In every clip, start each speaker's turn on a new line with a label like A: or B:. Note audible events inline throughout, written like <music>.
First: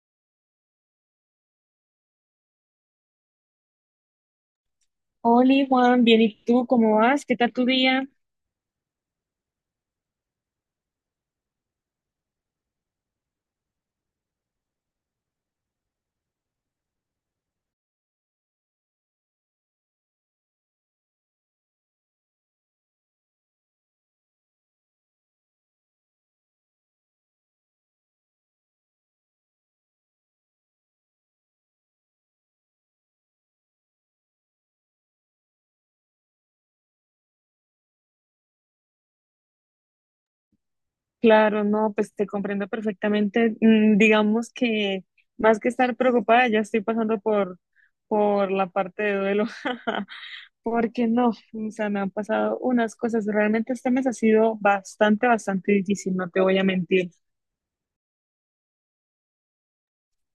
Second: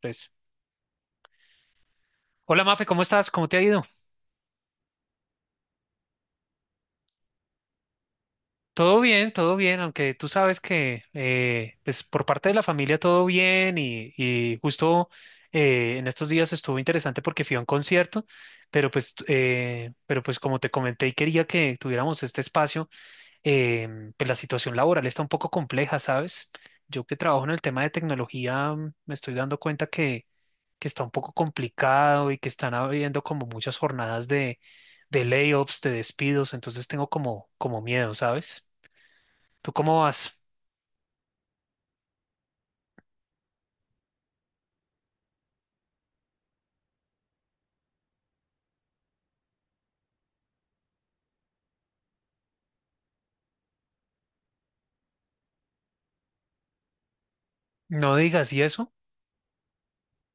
A: Tres. Hola Mafe, ¿cómo estás? ¿Cómo te ha ido?
B: Hola Juan, bien, ¿y tú cómo vas? ¿Qué tal tu día?
A: Todo bien, aunque tú sabes que pues por parte de la familia todo bien y justo en estos días estuvo interesante porque fui a un concierto, pero pero pues como te comenté y quería que tuviéramos este espacio, eh, pues la situación laboral está un poco compleja, ¿sabes? Yo que trabajo en el tema de tecnología me estoy dando cuenta que está un poco complicado y que están habiendo como muchas jornadas de layoffs, de despidos, entonces tengo como miedo, ¿sabes? ¿Tú cómo vas?
B: Claro, no, pues te comprendo perfectamente. Mm, digamos que más que estar preocupada, ya estoy pasando por la parte de duelo, <laughs> porque no, o sea, me han pasado unas cosas. Realmente este mes ha sido bastante, bastante difícil, no te voy a mentir.
A: No digas, ¿y eso?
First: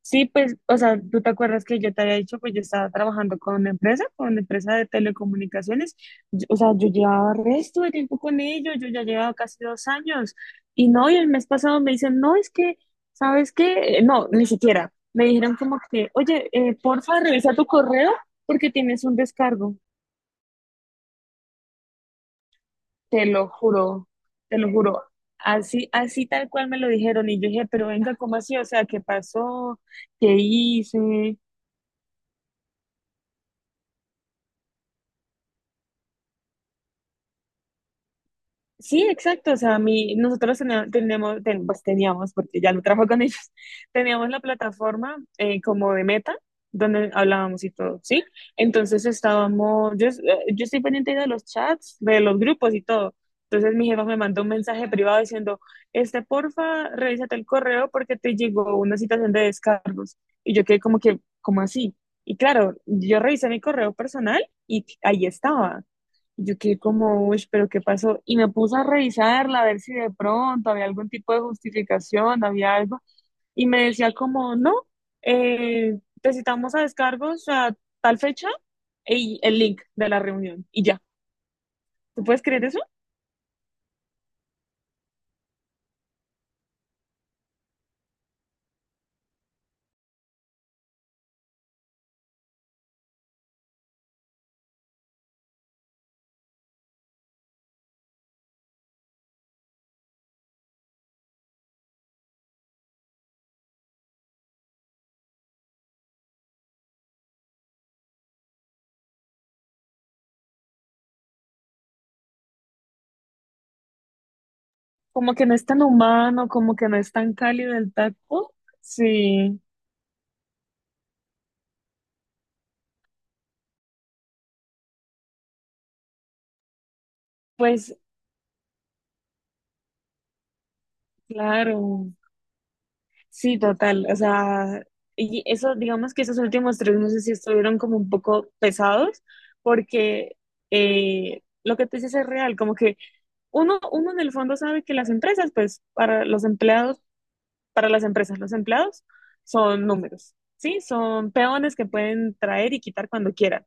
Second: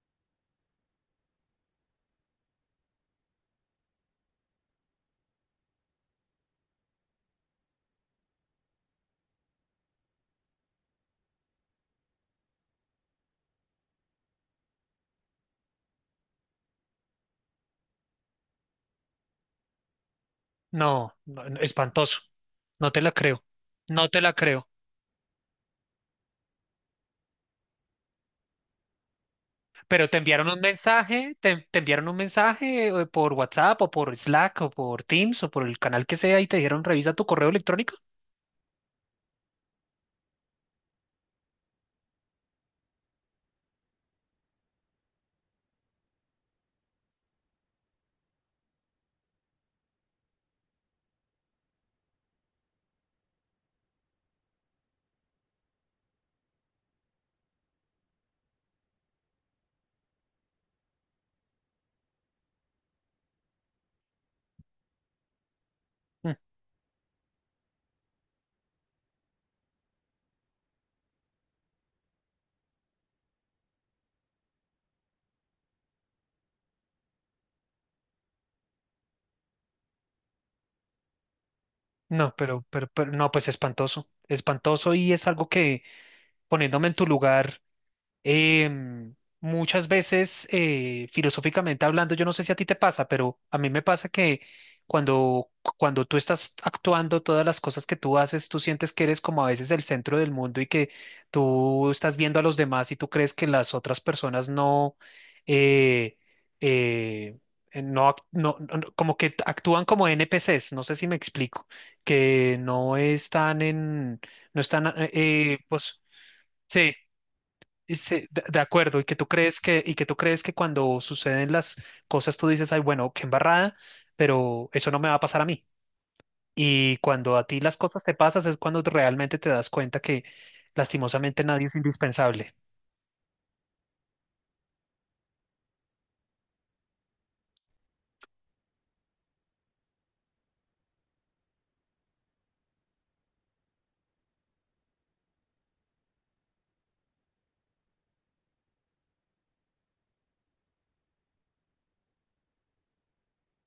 B: Sí, pues, o sea, tú te acuerdas que yo te había dicho, pues yo estaba trabajando con una empresa de telecomunicaciones. O sea, yo llevaba resto de tiempo con ellos, yo ya llevaba casi 2 años, y no, y el mes pasado me dicen, no, es que, ¿sabes qué? No, ni siquiera, me dijeron como que, oye, porfa, revisa tu correo porque tienes un descargo,
A: No, no, no, espantoso. No te la
B: te
A: creo.
B: lo juro,
A: No te la
B: te
A: creo.
B: lo juro, así, así tal cual me lo dijeron, y yo dije, pero venga, ¿cómo así? O sea, ¿qué pasó?
A: Pero te
B: ¿Qué
A: enviaron un mensaje,
B: hice?
A: te enviaron un mensaje por WhatsApp o por Slack o por Teams o por el canal que sea y te dijeron revisa tu correo electrónico.
B: Sí, exacto. O sea, mi, nosotros teníamos, teníamos, ten- pues teníamos, porque ya no trabajo con ellos, <laughs> teníamos la plataforma como de Meta, donde hablábamos y todo, ¿sí? Entonces estábamos, yo estoy pendiente de los chats, de los grupos y todo. Entonces mi jefa me mandó un mensaje privado diciendo, este, porfa, revísate el correo porque te llegó una situación de descargos. Y yo quedé como que, ¿cómo así? Y claro, yo revisé mi correo personal y ahí estaba.
A: Mm.
B: Yo quedé como, uy, pero ¿qué pasó? Y me puse a revisarla, a ver si de pronto había algún tipo de justificación, había algo. Y me decía como, no, te citamos a descargos a tal fecha y el link de la reunión. Y ya, ¿tú
A: No,
B: puedes creer eso?
A: pero no, pues espantoso, espantoso, y es algo que, poniéndome en tu lugar, em, muchas veces, filosóficamente hablando, yo no sé si a ti te pasa, pero a mí me pasa que cuando, cuando tú estás actuando, todas las cosas que tú haces, tú sientes que eres como a veces el centro del mundo y que tú estás viendo a los demás y tú crees que las otras personas no, eh, eh, no, como que actúan como NPCs, no sé si me explico, que no están no están,
B: Como que no es tan
A: pues,
B: humano, como que
A: sí.
B: no es tan cálido el
A: Ese-
B: tacto.
A: de acuerdo, y que tú crees
B: Sí,
A: que, y que tú crees que cuando suceden las cosas tú dices, ay, bueno, qué embarrada, pero eso no me va a pasar a mí. Y cuando a ti las
B: pues
A: cosas te pasas es cuando realmente te das cuenta que lastimosamente nadie es
B: claro.
A: indispensable.
B: Sí, total. O sea, y eso, digamos que esos últimos 3 meses sí estuvieron como un poco pesados, porque lo que tú dices es real, como que uno en el fondo sabe que las empresas, pues, para los empleados, para las empresas, los empleados son números, ¿sí? Son peones que pueden traer y quitar cuando quieran.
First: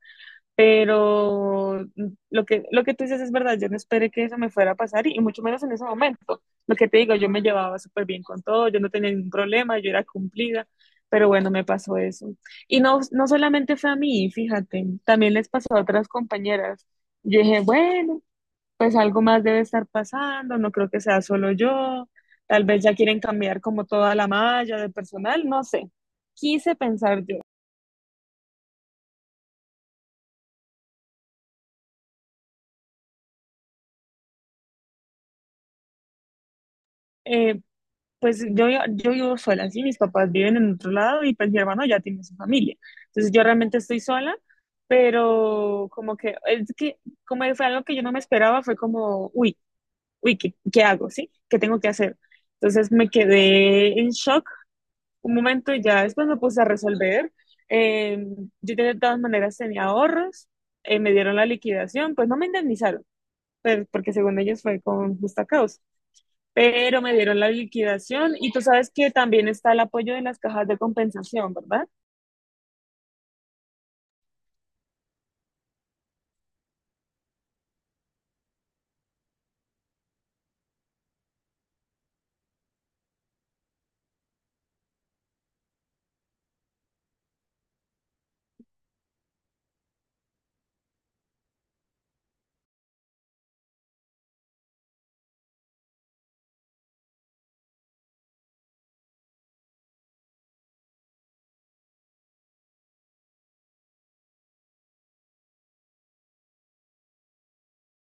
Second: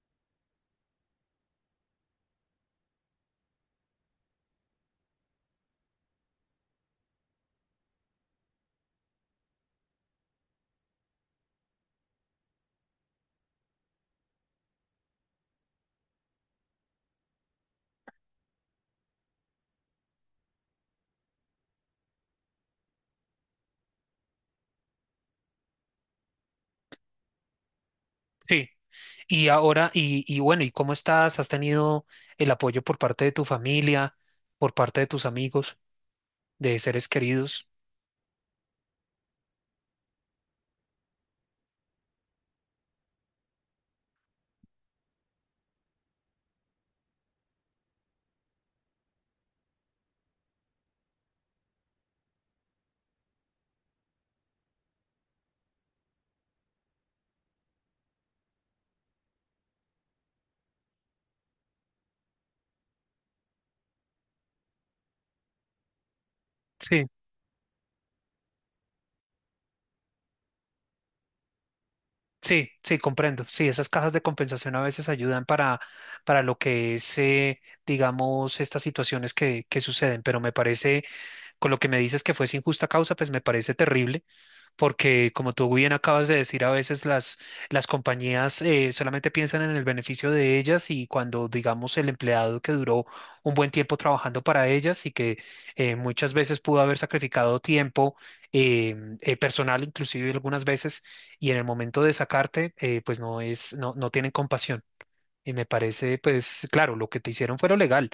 B: Pero lo que tú dices es verdad, yo no esperé que eso me fuera a pasar y mucho menos en ese momento. Lo que te digo, yo me llevaba súper bien con todo, yo no tenía ningún problema, yo era cumplida, pero bueno, me pasó eso. Y no, no solamente fue a mí, fíjate, también les pasó a otras compañeras. Yo dije, bueno, pues algo más debe estar pasando, no creo que sea solo yo, tal vez ya quieren cambiar como toda la malla de personal, no sé, quise pensar yo.
A: Sí. Y ahora, y bueno, ¿y cómo estás? ¿Has tenido el apoyo por parte de tu familia, por parte de tus amigos, de seres
B: Eh,
A: queridos?
B: pues yo vivo sola, sí, mis papás viven en otro lado y pues mi hermano ya tiene su familia. Entonces yo realmente estoy sola, pero como que, es que, como fue algo que yo no me esperaba, fue como, uy, uy, ¿qué, qué hago? ¿Sí? ¿Qué tengo que hacer? Entonces me quedé en shock un momento y ya después me puse a resolver. Eh, yo de todas maneras tenía ahorros, me dieron la liquidación, pues no me indemnizaron, pero, porque según ellos fue con justa causa, pero
A: Sí.
B: me dieron la liquidación y tú sabes que también está el apoyo de las cajas de compensación, ¿verdad?
A: Sí, sí, comprendo. Sí, esas cajas de compensación a veces ayudan para lo que es, digamos, estas situaciones que suceden, pero me parece, con lo que me dices que fue sin justa causa, pues me parece terrible porque, como tú bien acabas de decir, a veces las compañías solamente piensan en el beneficio de ellas y cuando, digamos, el empleado que duró un buen tiempo trabajando para ellas y que muchas veces pudo haber sacrificado tiempo eh, personal, inclusive algunas veces, y en el momento de sacarte, pues no es, no, no tienen compasión. Y me parece, pues claro, lo que te hicieron fue lo legal,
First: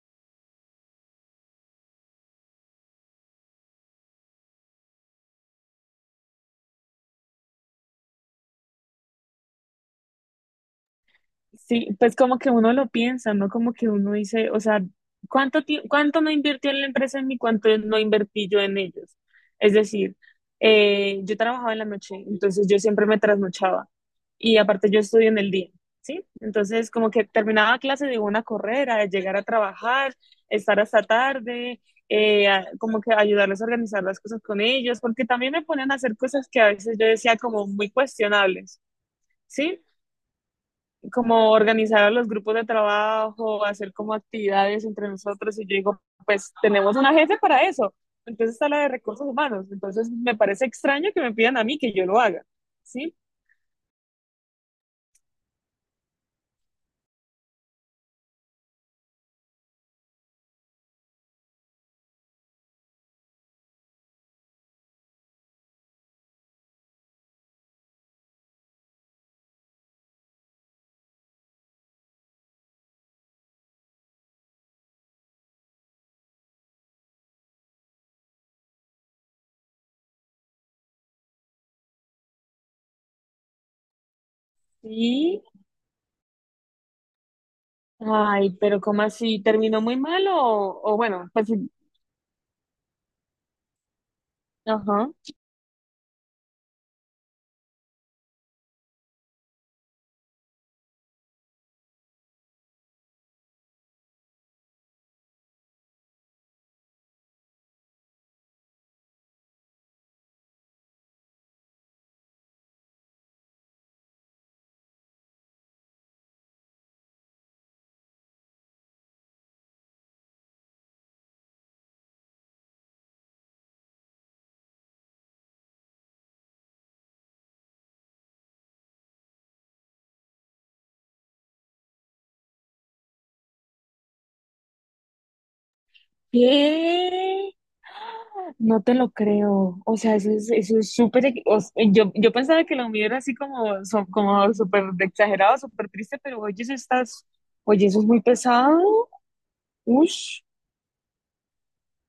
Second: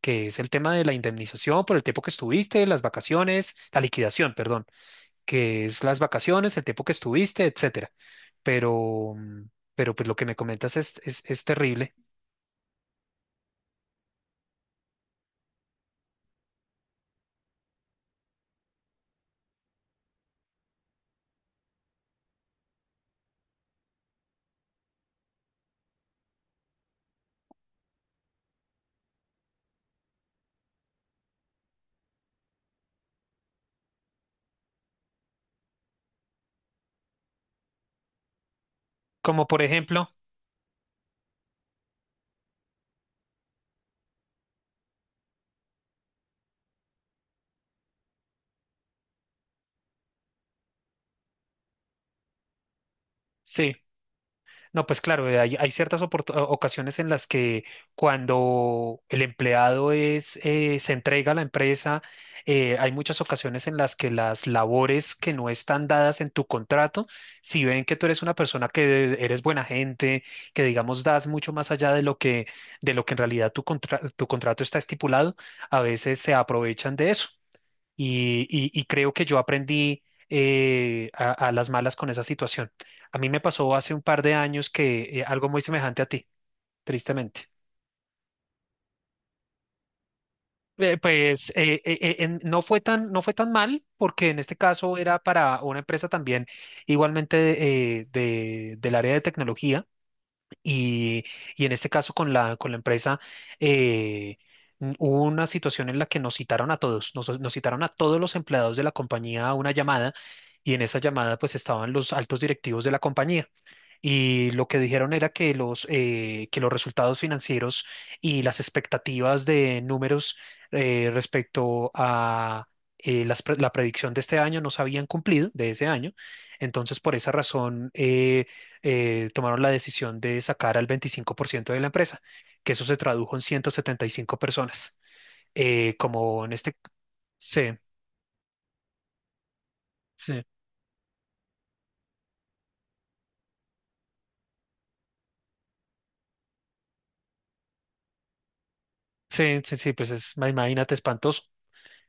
A: que es el tema de la indemnización por el tiempo que estuviste, las vacaciones, la liquidación, perdón, que es las vacaciones, el tiempo que estuviste, etcétera. Pero, pero pues lo que me comentas es
B: Sí,
A: terrible.
B: pues como que uno lo piensa, ¿no? Como que uno dice, o sea, ¿cuánto no invirtió en la empresa en mí? ¿Cuánto no invertí yo en ellos? Es decir, yo trabajaba en la noche, entonces yo siempre me trasnochaba y aparte yo estudio en el día, ¿sí? Entonces como que terminaba clase de una carrera, llegar a trabajar, estar hasta tarde, como que ayudarles a organizar las cosas con ellos, porque también me ponían a hacer cosas que a veces yo decía como muy cuestionables.
A: Como por
B: ¿Sí?
A: ejemplo,
B: Como organizar a los grupos de trabajo, hacer como actividades entre nosotros y yo digo, pues tenemos una jefe para eso, entonces está la de recursos humanos, entonces me parece extraño que me pidan a mí que yo lo haga, ¿sí?
A: sí. No, pues claro, hay, hay ciertas oportu- ocasiones en las que, cuando el empleado es, se entrega a la empresa, hay muchas ocasiones en las que las labores que no están dadas en tu contrato, si ven que tú eres una persona que eres buena gente, que digamos das mucho más allá de lo que en realidad tu contra- tu contrato está estipulado, a veces se aprovechan de eso y creo que yo aprendí a las malas con esa situación. A mí me pasó hace un par de años que,
B: Y,
A: algo muy semejante a ti, tristemente.
B: ay, pero ¿cómo así? ¿Terminó muy mal o bueno, pues, sí,
A: En- no fue tan, no fue tan mal, porque en este caso
B: ajá.
A: era para una empresa también, igualmente de- del área de tecnología. Y, y en este caso con la empresa, eh, n- hubo una situación en la que nos citaron a todos, nos citaron a todos los empleados de la compañía a una llamada, y en esa llamada pues estaban los altos directivos de la compañía. Y lo que dijeron era que los resultados financieros y las expectativas de números, respecto a, las pre- la predicción de este año no se habían cumplido, de ese año. Entonces, por esa razón, tomaron la decisión de sacar al 25% de la empresa, que eso se tradujo en 175 personas. Como en este...
B: ¿Qué?
A: Sí,
B: No te lo creo. O sea,
A: sí,
B: eso es súper. Yo pensaba que lo mío era así como, como súper exagerado, súper triste, pero oye, eso estás. Oye, eso es muy pesado.
A: sí, sí, sí, pues es,
B: Ush,
A: ma- imagínate, espantoso.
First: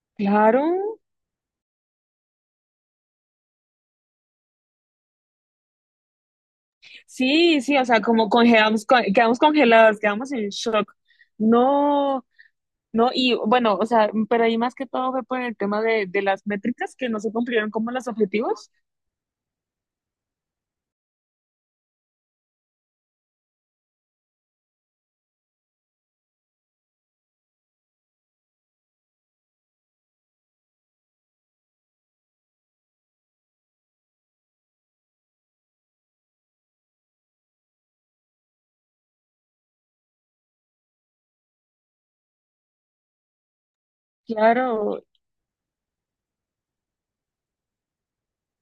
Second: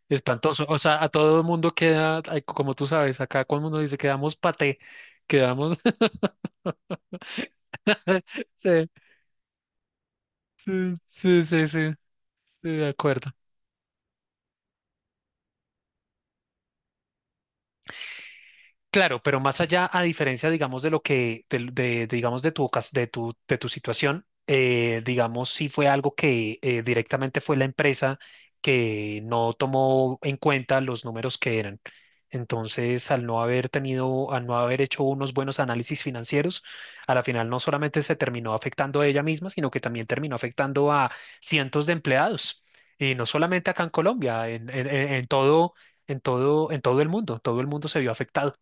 A: Espantoso. O
B: claro.
A: sea, a todo el mundo queda, ay, como tú sabes, acá cuando uno dice quedamos paté, quedamos. <laughs>
B: Sí, sí, o sea, como congelamos,
A: Sí,
B: quedamos congelados, quedamos en shock.
A: sí, sí, sí, sí,
B: No,
A: de
B: no,
A: acuerdo.
B: y bueno, o sea, pero ahí más que todo fue por el tema de las métricas que no se cumplieron como los objetivos.
A: Claro, pero más allá, a diferencia, digamos, de lo que, del- de, digamos, de tu, ocas- de tu situación, digamos, sí fue algo que, directamente fue la empresa que no tomó en cuenta los números que eran. Entonces, al no haber tenido, al no haber hecho unos buenos análisis financieros, a la final no solamente se terminó afectando a ella misma, sino que también terminó afectando a cientos de empleados. Y no solamente acá en Colombia,
B: Claro,
A: en todo, en todo, en todo el mundo se vio afectado.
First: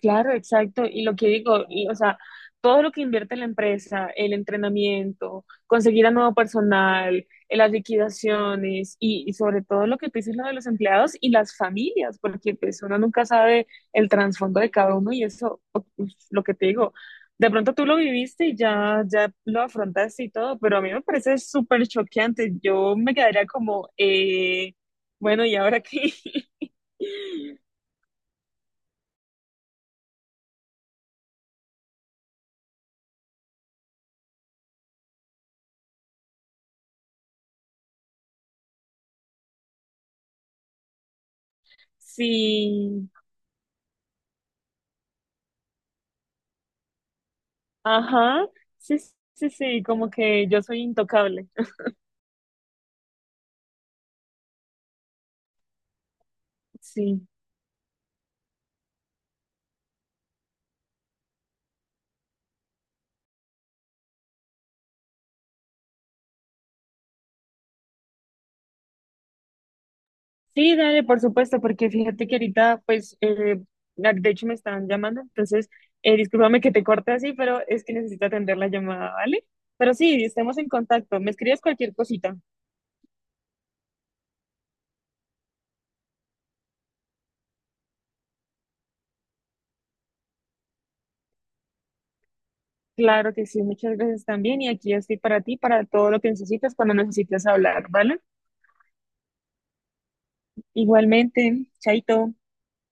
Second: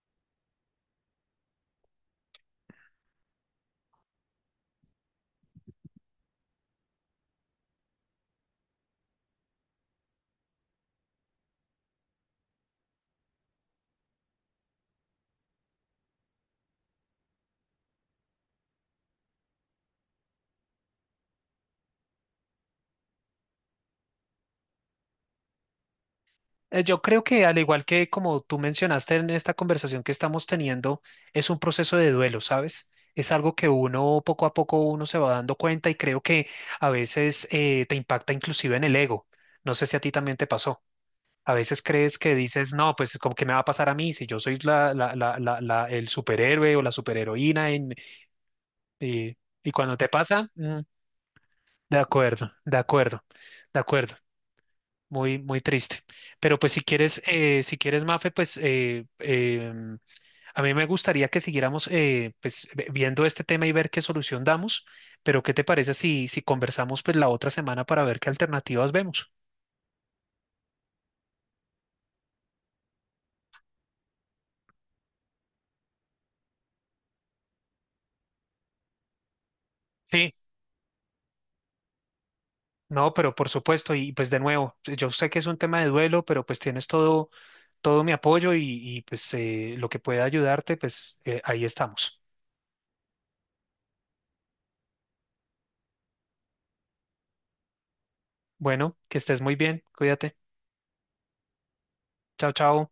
B: claro, exacto. Y lo que digo, y, o sea, todo lo que invierte la empresa, el entrenamiento, conseguir a nuevo personal, las liquidaciones y sobre todo lo que tú dices, lo de los empleados y las familias, porque pues uno nunca sabe el trasfondo de cada uno y eso, uf, lo que te digo, de pronto tú lo viviste y ya, ya lo afrontaste y todo, pero a mí me parece súper choqueante. Yo me quedaría como, bueno, ¿y ahora qué? <laughs>
A: Yo creo que, al igual que como tú mencionaste en esta conversación que estamos teniendo, es un proceso de duelo, ¿sabes? Es algo que uno poco a poco uno se va dando cuenta, y creo que a veces, te impacta inclusive en el ego. No sé si a ti también te pasó. A veces crees que dices, no,
B: Sí,
A: pues como que me va a pasar a mí si yo soy la, la, la, la, la- el superhéroe o la superheroína en,
B: ajá, sí,
A: eh,
B: sí,
A: y
B: sí,
A: cuando te
B: como que
A: pasa,
B: yo soy intocable.
A: de acuerdo, de acuerdo, de acuerdo. Muy, muy triste. Pero pues si quieres,
B: Sí,
A: si quieres, Mafe, pues a mí me gustaría que siguiéramos, pues, ve- viendo este tema y ver qué solución damos. Pero ¿qué te parece si, si conversamos pues la otra semana para ver qué alternativas vemos?
B: sí, dale, por supuesto, porque fíjate que ahorita, pues, de hecho me están llamando, entonces, discúlpame que te corte así, pero es que necesito atender la llamada, ¿vale? Pero sí,
A: Sí,
B: estemos en contacto, me escribes cualquier cosita.
A: no, pero por supuesto, y pues de nuevo, yo sé que es un tema de duelo, pero pues tienes todo, todo mi apoyo y, pues lo que pueda ayudarte, pues ahí estamos.
B: Claro que sí, muchas gracias también, y aquí estoy para ti, para todo lo que necesitas cuando necesites hablar, ¿vale?
A: Bueno, que estés muy bien, cuídate.
B: Igualmente, chaito.
A: Chao, chao.